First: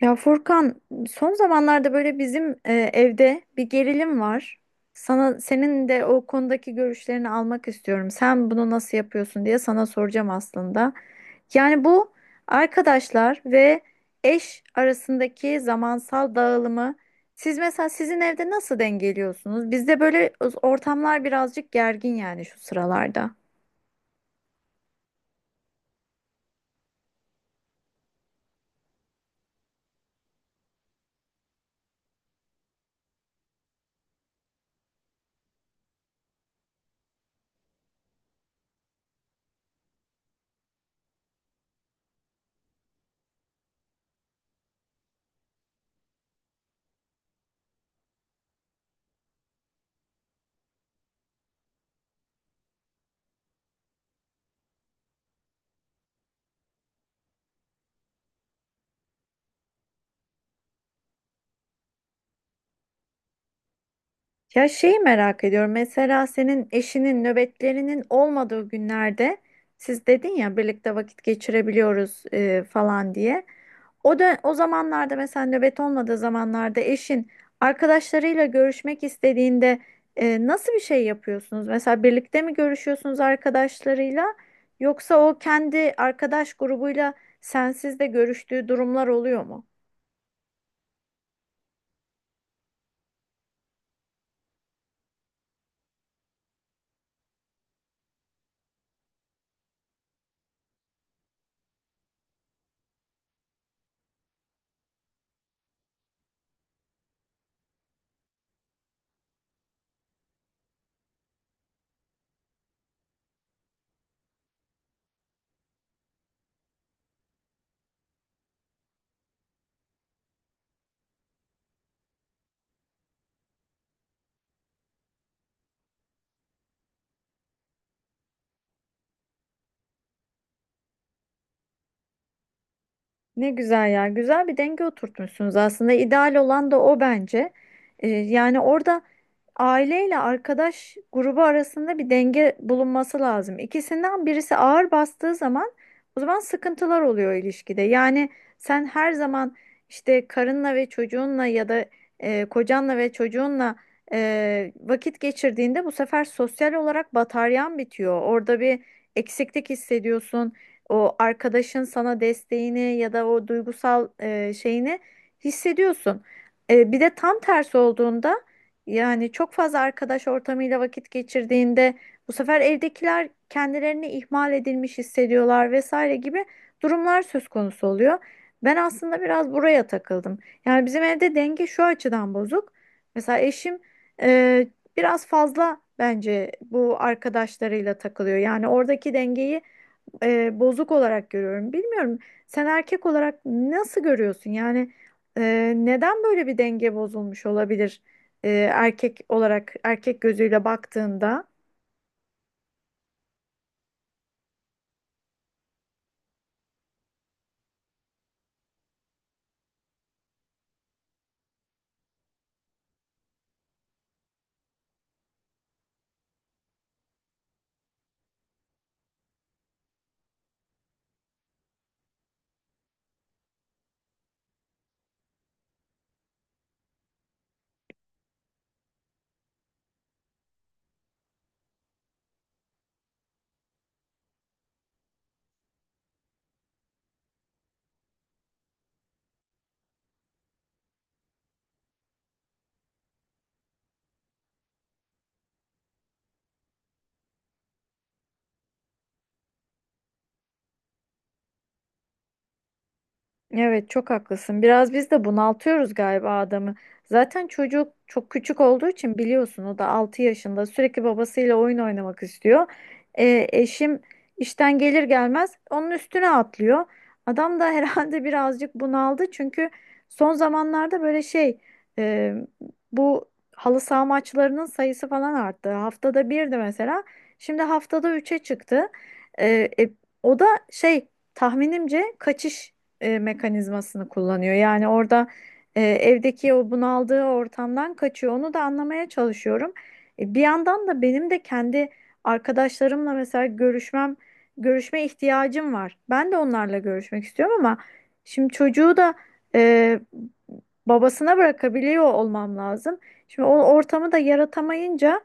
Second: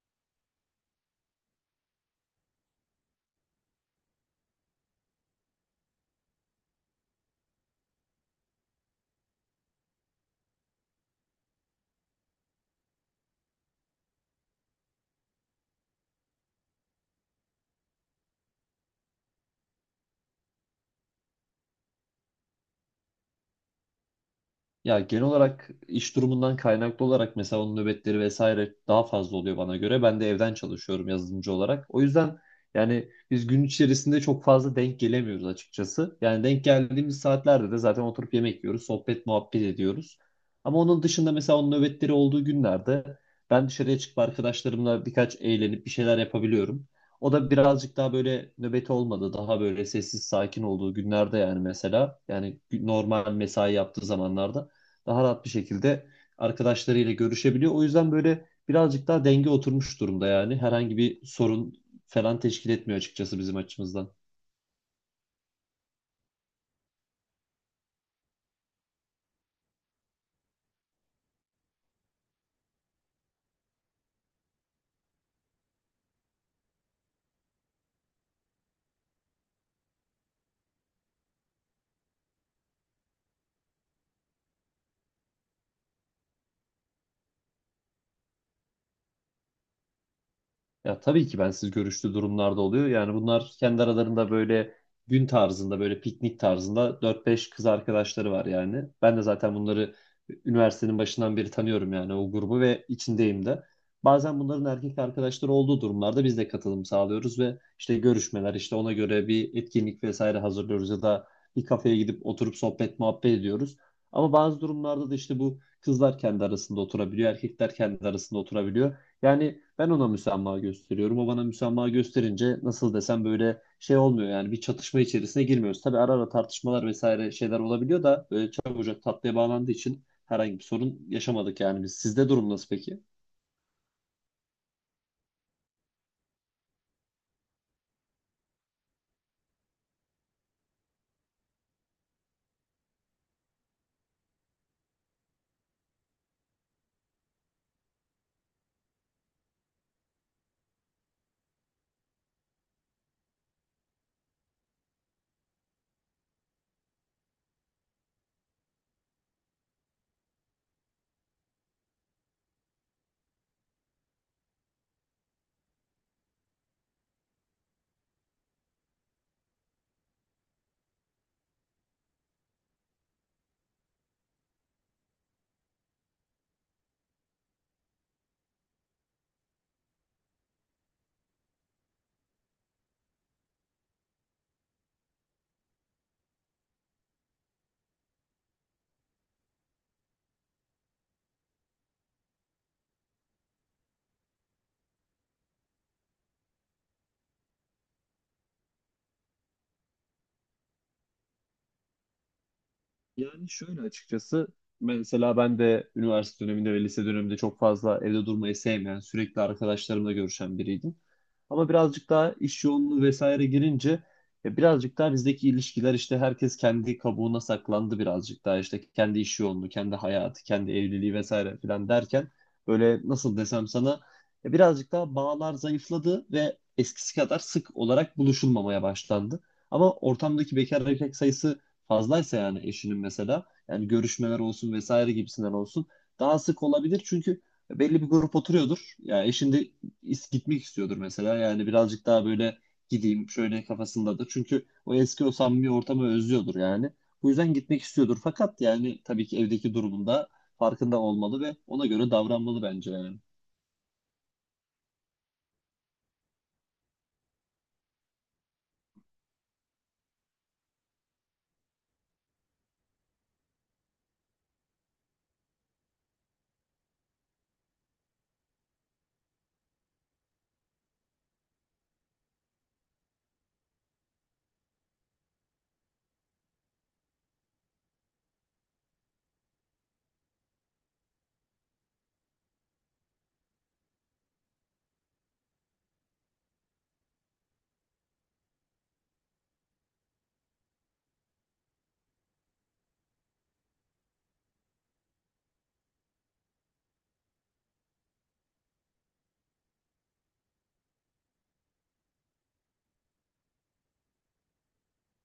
Ya Furkan, son zamanlarda böyle bizim evde bir gerilim var. Sana senin de o konudaki görüşlerini almak istiyorum. Sen bunu nasıl yapıyorsun diye sana soracağım aslında. Yani bu arkadaşlar ve eş arasındaki zamansal dağılımı siz mesela sizin evde nasıl dengeliyorsunuz? Bizde böyle ortamlar birazcık gergin yani şu sıralarda. Ya genel olarak iş durumundan kaynaklı olarak mesela onun nöbetleri vesaire daha fazla oluyor bana göre. Ben de evden çalışıyorum yazılımcı olarak. O yüzden yani biz gün içerisinde çok fazla denk gelemiyoruz açıkçası. Yani denk geldiğimiz saatlerde de zaten oturup yemek yiyoruz, sohbet muhabbet ediyoruz. Ama onun dışında mesela onun nöbetleri olduğu günlerde ben dışarıya çıkıp arkadaşlarımla birkaç eğlenip bir şeyler yapabiliyorum. O da birazcık daha böyle nöbeti olmadı. Daha böyle sessiz sakin olduğu günlerde yani mesela yani normal mesai yaptığı zamanlarda daha rahat bir şekilde arkadaşlarıyla görüşebiliyor. O yüzden böyle birazcık daha denge oturmuş durumda yani. Herhangi bir sorun falan teşkil etmiyor açıkçası bizim açımızdan. Ya şeyi merak ediyorum. Mesela senin eşinin nöbetlerinin olmadığı günlerde siz dedin ya birlikte vakit geçirebiliyoruz falan diye. O da o zamanlarda mesela nöbet olmadığı zamanlarda eşin arkadaşlarıyla görüşmek istediğinde nasıl bir şey yapıyorsunuz? Mesela birlikte mi görüşüyorsunuz arkadaşlarıyla yoksa o kendi arkadaş grubuyla sensiz de görüştüğü durumlar oluyor mu? Ya tabii ki bensiz görüştüğü durumlarda oluyor. Yani bunlar kendi aralarında böyle gün tarzında, böyle piknik tarzında dört beş kız arkadaşları var yani. Ben de zaten bunları üniversitenin başından beri tanıyorum yani, o grubu ve içindeyim de. Bazen bunların erkek arkadaşları olduğu durumlarda biz de katılım sağlıyoruz ve işte görüşmeler, işte ona göre bir etkinlik vesaire hazırlıyoruz ya da bir kafeye gidip oturup sohbet muhabbet ediyoruz. Ama bazı durumlarda da işte bu kızlar kendi arasında oturabiliyor, erkekler kendi arasında oturabiliyor. Yani ben ona müsamaha gösteriyorum. O bana müsamaha gösterince nasıl desem, böyle şey olmuyor yani, bir çatışma içerisine girmiyoruz. Tabii ara ara tartışmalar vesaire şeyler olabiliyor da böyle çabucak tatlıya bağlandığı için herhangi bir sorun yaşamadık yani biz. Sizde durum nasıl peki? Ne güzel ya. Güzel bir denge oturtmuşsunuz aslında. İdeal olan da o bence. Yani orada aileyle arkadaş grubu arasında bir denge bulunması lazım. İkisinden birisi ağır bastığı zaman o zaman sıkıntılar oluyor ilişkide. Yani sen her zaman işte karınla ve çocuğunla ya da kocanla ve çocuğunla vakit geçirdiğinde bu sefer sosyal olarak bataryan bitiyor. Orada bir eksiklik hissediyorsun. O arkadaşın sana desteğini ya da o duygusal şeyini hissediyorsun. Bir de tam tersi olduğunda yani çok fazla arkadaş ortamıyla vakit geçirdiğinde bu sefer evdekiler kendilerini ihmal edilmiş hissediyorlar vesaire gibi durumlar söz konusu oluyor. Ben aslında biraz buraya takıldım. Yani bizim evde denge şu açıdan bozuk. Mesela eşim e, biraz fazla bence bu arkadaşlarıyla takılıyor. Yani oradaki dengeyi bozuk olarak görüyorum. Bilmiyorum sen erkek olarak nasıl görüyorsun? Yani neden böyle bir denge bozulmuş olabilir erkek olarak erkek gözüyle baktığında? Yani şöyle açıkçası, mesela ben de üniversite döneminde ve lise döneminde çok fazla evde durmayı sevmeyen, sürekli arkadaşlarımla görüşen biriydim. Ama birazcık daha iş yoğunluğu vesaire girince birazcık daha bizdeki ilişkiler, işte herkes kendi kabuğuna saklandı, birazcık daha işte kendi iş yoğunluğu, kendi hayatı, kendi evliliği vesaire filan derken böyle nasıl desem sana, birazcık daha bağlar zayıfladı ve eskisi kadar sık olarak buluşulmamaya başlandı. Ama ortamdaki bekar erkek sayısı fazlaysa, yani eşinin mesela yani görüşmeler olsun vesaire gibisinden olsun daha sık olabilir, çünkü belli bir grup oturuyordur. Ya eşin de gitmek istiyordur mesela, yani birazcık daha böyle gideyim şöyle kafasındadır. Çünkü o eski, o samimi ortamı özlüyordur yani. Bu yüzden gitmek istiyordur, fakat yani tabii ki evdeki durumunda farkında olmalı ve ona göre davranmalı bence yani. Evet çok haklısın. Biraz biz de bunaltıyoruz galiba adamı. Zaten çocuk çok küçük olduğu için biliyorsun o da 6 yaşında sürekli babasıyla oyun oynamak istiyor. Eşim işten gelir gelmez onun üstüne atlıyor. Adam da herhalde birazcık bunaldı çünkü son zamanlarda e, bu halı saha maçlarının sayısı falan arttı. Haftada 1'di mesela. Şimdi haftada 3'e çıktı. Ee, e, O da şey tahminimce kaçış mekanizmasını kullanıyor. Yani orada evdeki o bunaldığı ortamdan kaçıyor. Onu da anlamaya çalışıyorum. Bir yandan da benim de kendi arkadaşlarımla mesela görüşme ihtiyacım var. Ben de onlarla görüşmek istiyorum ama şimdi çocuğu da e, babasına bırakabiliyor olmam lazım. Şimdi o ortamı da yaratamayınca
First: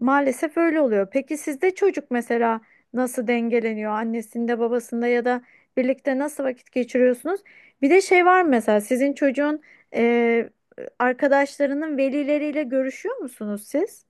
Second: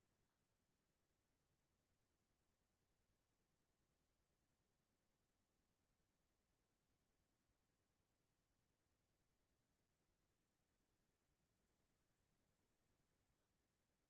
maalesef öyle oluyor. Peki sizde çocuk mesela nasıl dengeleniyor? Annesinde, babasında ya da birlikte nasıl vakit geçiriyorsunuz? Bir de şey var mı mesela sizin çocuğun e, arkadaşlarının velileriyle görüşüyor musunuz siz?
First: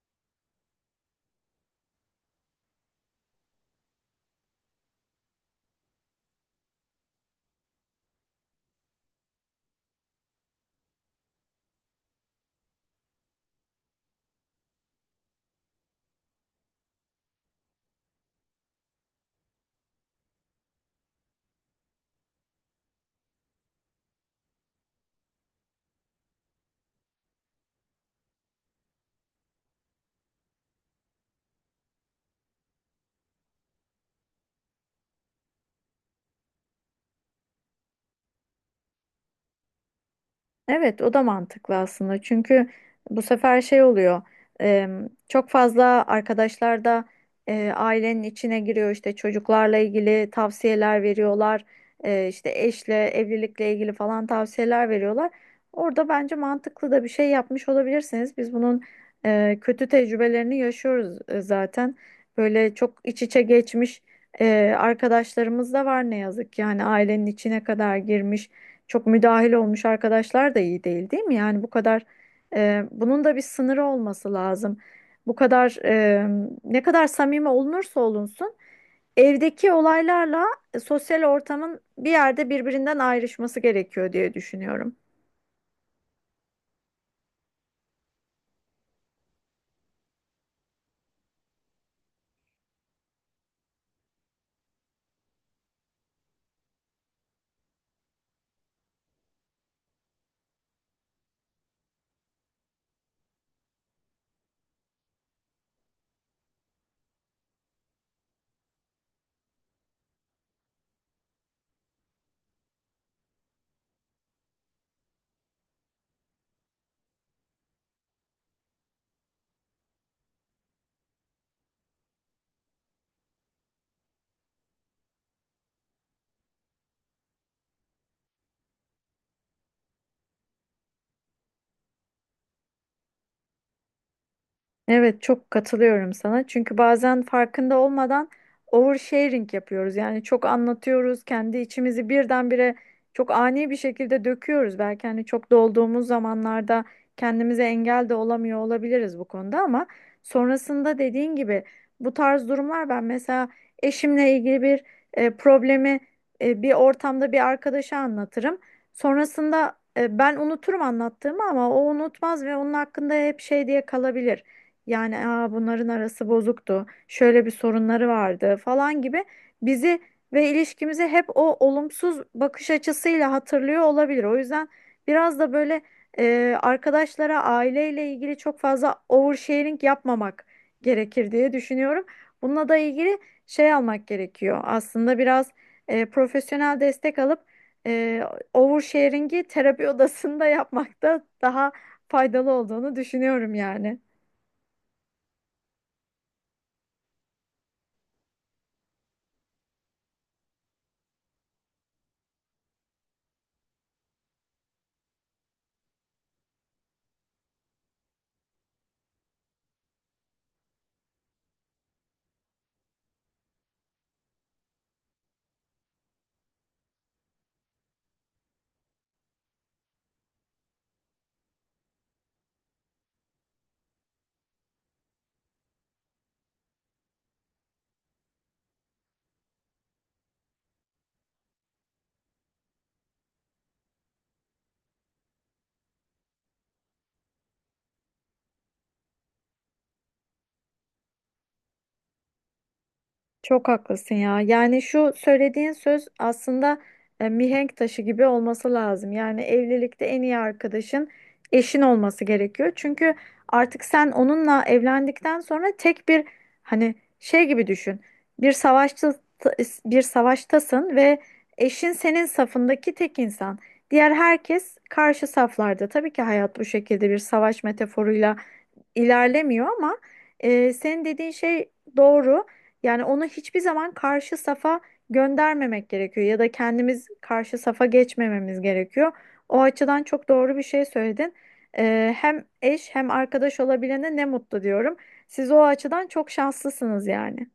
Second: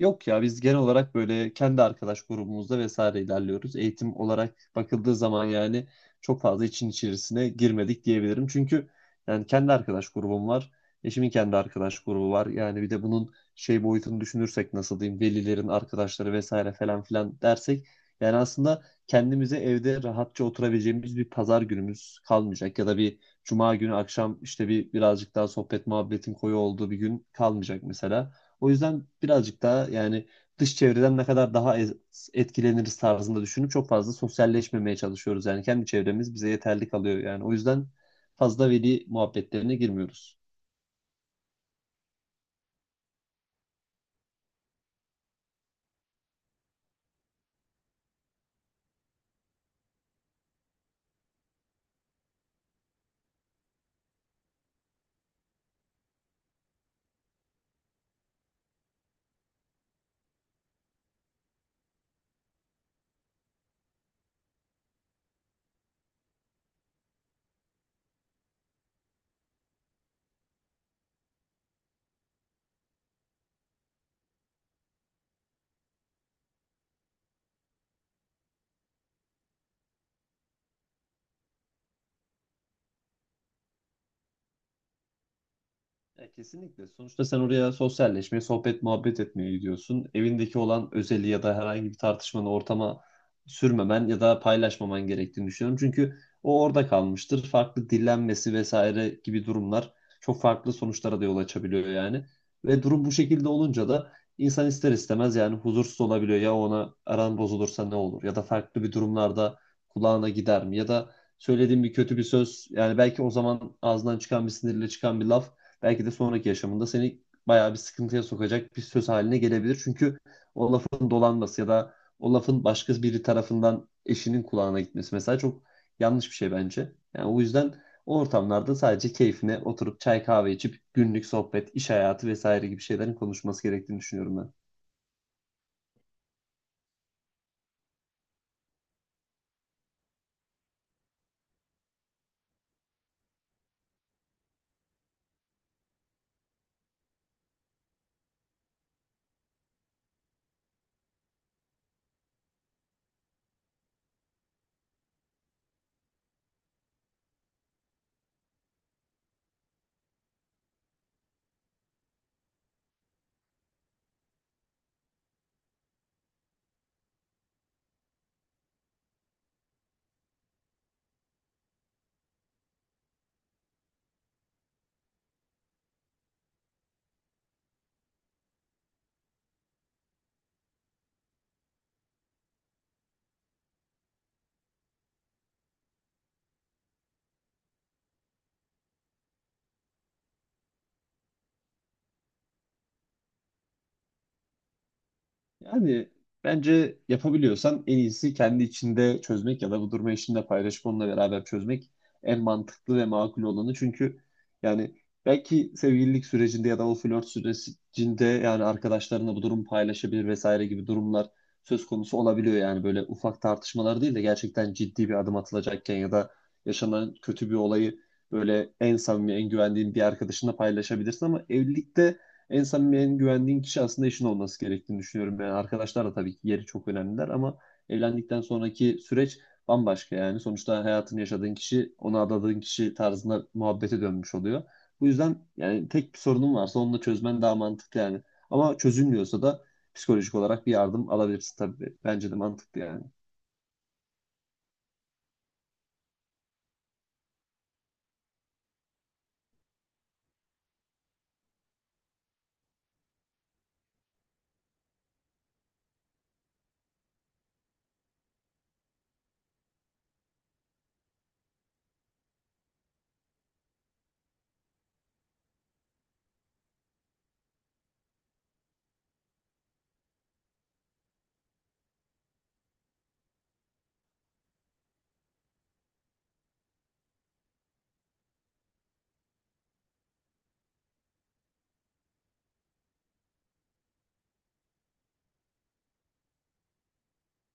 Yok ya, biz genel olarak böyle kendi arkadaş grubumuzda vesaire ilerliyoruz. Eğitim olarak bakıldığı zaman yani çok fazla için içerisine girmedik diyebilirim. Çünkü yani kendi arkadaş grubum var. Eşimin kendi arkadaş grubu var. Yani bir de bunun şey boyutunu düşünürsek, nasıl diyeyim, velilerin arkadaşları vesaire falan filan dersek yani aslında kendimize evde rahatça oturabileceğimiz bir pazar günümüz kalmayacak ya da bir cuma günü akşam işte bir birazcık daha sohbet muhabbetin koyu olduğu bir gün kalmayacak mesela. O yüzden birazcık daha yani dış çevreden ne kadar daha etkileniriz tarzında düşünüp çok fazla sosyalleşmemeye çalışıyoruz. Yani kendi çevremiz bize yeterli kalıyor. Yani o yüzden fazla veli muhabbetlerine girmiyoruz. Evet, o da mantıklı aslında. Çünkü bu sefer şey oluyor. e, Çok fazla arkadaşlar da ailenin içine giriyor. İşte, çocuklarla ilgili tavsiyeler veriyorlar. İşte eşle, evlilikle ilgili falan tavsiyeler veriyorlar. Orada bence mantıklı da bir şey yapmış olabilirsiniz. Biz bunun kötü tecrübelerini yaşıyoruz zaten. Böyle çok iç içe geçmiş arkadaşlarımız da var ne yazık ki. Yani ailenin içine kadar girmiş çok müdahil olmuş arkadaşlar da iyi değil, değil mi? Yani bu kadar bunun da bir sınırı olması lazım. Bu kadar ne kadar samimi olunursa olunsun evdeki olaylarla sosyal ortamın bir yerde birbirinden ayrışması gerekiyor diye düşünüyorum. Ya kesinlikle. Sonuçta sen oraya sosyalleşmeye, sohbet, muhabbet etmeye gidiyorsun. Evindeki olan özeli ya da herhangi bir tartışmanı ortama sürmemen ya da paylaşmaman gerektiğini düşünüyorum. Çünkü o orada kalmıştır. Farklı dillenmesi vesaire gibi durumlar çok farklı sonuçlara da yol açabiliyor yani. Ve durum bu şekilde olunca da insan ister istemez yani huzursuz olabiliyor. Ya ona aran bozulursa ne olur? Ya da farklı bir durumlarda kulağına gider mi? Ya da söylediğim bir kötü bir söz, yani belki o zaman ağzından çıkan bir sinirle çıkan bir laf belki de sonraki yaşamında seni bayağı bir sıkıntıya sokacak bir söz haline gelebilir. Çünkü o lafın dolanması ya da o lafın başka biri tarafından eşinin kulağına gitmesi mesela çok yanlış bir şey bence. Yani o yüzden o ortamlarda sadece keyfine oturup çay kahve içip günlük sohbet, iş hayatı vesaire gibi şeylerin konuşması gerektiğini düşünüyorum ben. Evet çok katılıyorum sana. Çünkü bazen farkında olmadan oversharing yapıyoruz. Yani çok anlatıyoruz, kendi içimizi birdenbire çok ani bir şekilde döküyoruz. Belki hani çok dolduğumuz zamanlarda kendimize engel de olamıyor olabiliriz bu konuda ama sonrasında dediğin gibi bu tarz durumlar ben mesela eşimle ilgili bir problemi bir ortamda bir arkadaşa anlatırım. Sonrasında ben unuturum anlattığımı ama o unutmaz ve onun hakkında hep şey diye kalabilir. Yani Aa, bunların arası bozuktu. Şöyle bir sorunları vardı falan gibi bizi ve ilişkimizi hep o olumsuz bakış açısıyla hatırlıyor olabilir. O yüzden biraz da böyle arkadaşlara aileyle ilgili çok fazla oversharing yapmamak gerekir diye düşünüyorum. Bununla da ilgili şey almak gerekiyor. Aslında biraz profesyonel destek alıp e, oversharing'i terapi odasında yapmak da daha faydalı olduğunu düşünüyorum yani. Yani bence yapabiliyorsan en iyisi kendi içinde çözmek ya da bu durumu eşinle paylaşıp onunla beraber çözmek en mantıklı ve makul olanı. Çünkü yani belki sevgililik sürecinde ya da o flört sürecinde yani arkadaşlarına bu durumu paylaşabilir vesaire gibi durumlar söz konusu olabiliyor. Yani böyle ufak tartışmalar değil de gerçekten ciddi bir adım atılacakken ya da yaşanan kötü bir olayı böyle en samimi, en güvendiğin bir arkadaşınla paylaşabilirsin, ama evlilikte en samimi, en güvendiğin kişi aslında eşin olması gerektiğini düşünüyorum. Yani arkadaşlar da tabii ki yeri çok önemliler, ama evlendikten sonraki süreç bambaşka yani. Sonuçta hayatını yaşadığın kişi, ona adadığın kişi tarzında muhabbete dönmüş oluyor. Bu yüzden yani tek bir sorunun varsa onu da çözmen daha mantıklı yani. Ama çözülmüyorsa da psikolojik olarak bir yardım alabilirsin tabii. Bence de mantıklı yani. Çok haklısın ya. Yani şu söylediğin söz aslında mihenk taşı gibi olması lazım. Yani evlilikte en iyi arkadaşın eşin olması gerekiyor. Çünkü artık sen onunla evlendikten sonra tek bir hani şey gibi düşün. Bir savaşta Bir savaştasın ve eşin senin safındaki tek insan. Diğer herkes karşı saflarda. Tabii ki hayat bu şekilde bir savaş metaforuyla ilerlemiyor ama senin dediğin şey doğru. Yani onu hiçbir zaman karşı safa göndermemek gerekiyor ya da kendimiz karşı safa geçmememiz gerekiyor. O açıdan çok doğru bir şey söyledin. E, hem eş hem arkadaş olabilene ne mutlu diyorum. Siz o açıdan çok şanslısınız yani.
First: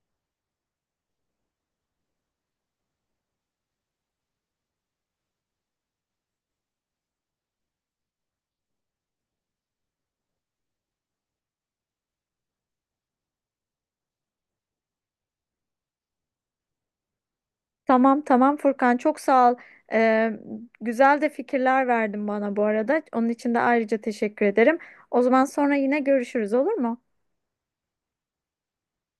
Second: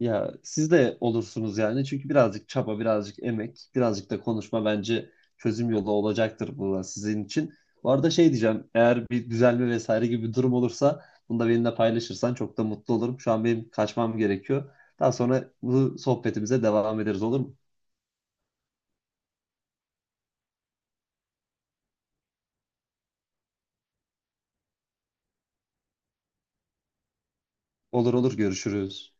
Ya siz de olursunuz yani. Çünkü birazcık çaba, birazcık emek, birazcık da konuşma bence çözüm yolu olacaktır bu da sizin için. Bu arada şey diyeceğim. Eğer bir düzelme vesaire gibi bir durum olursa bunu da benimle paylaşırsan çok da mutlu olurum. Şu an benim kaçmam gerekiyor. Daha sonra bu sohbetimize devam ederiz, olur mu? Tamam, Furkan çok sağ ol. Ee, Güzel de fikirler verdin bana bu arada. Onun için de ayrıca teşekkür ederim. O zaman sonra yine görüşürüz olur mu? Olur olur, görüşürüz.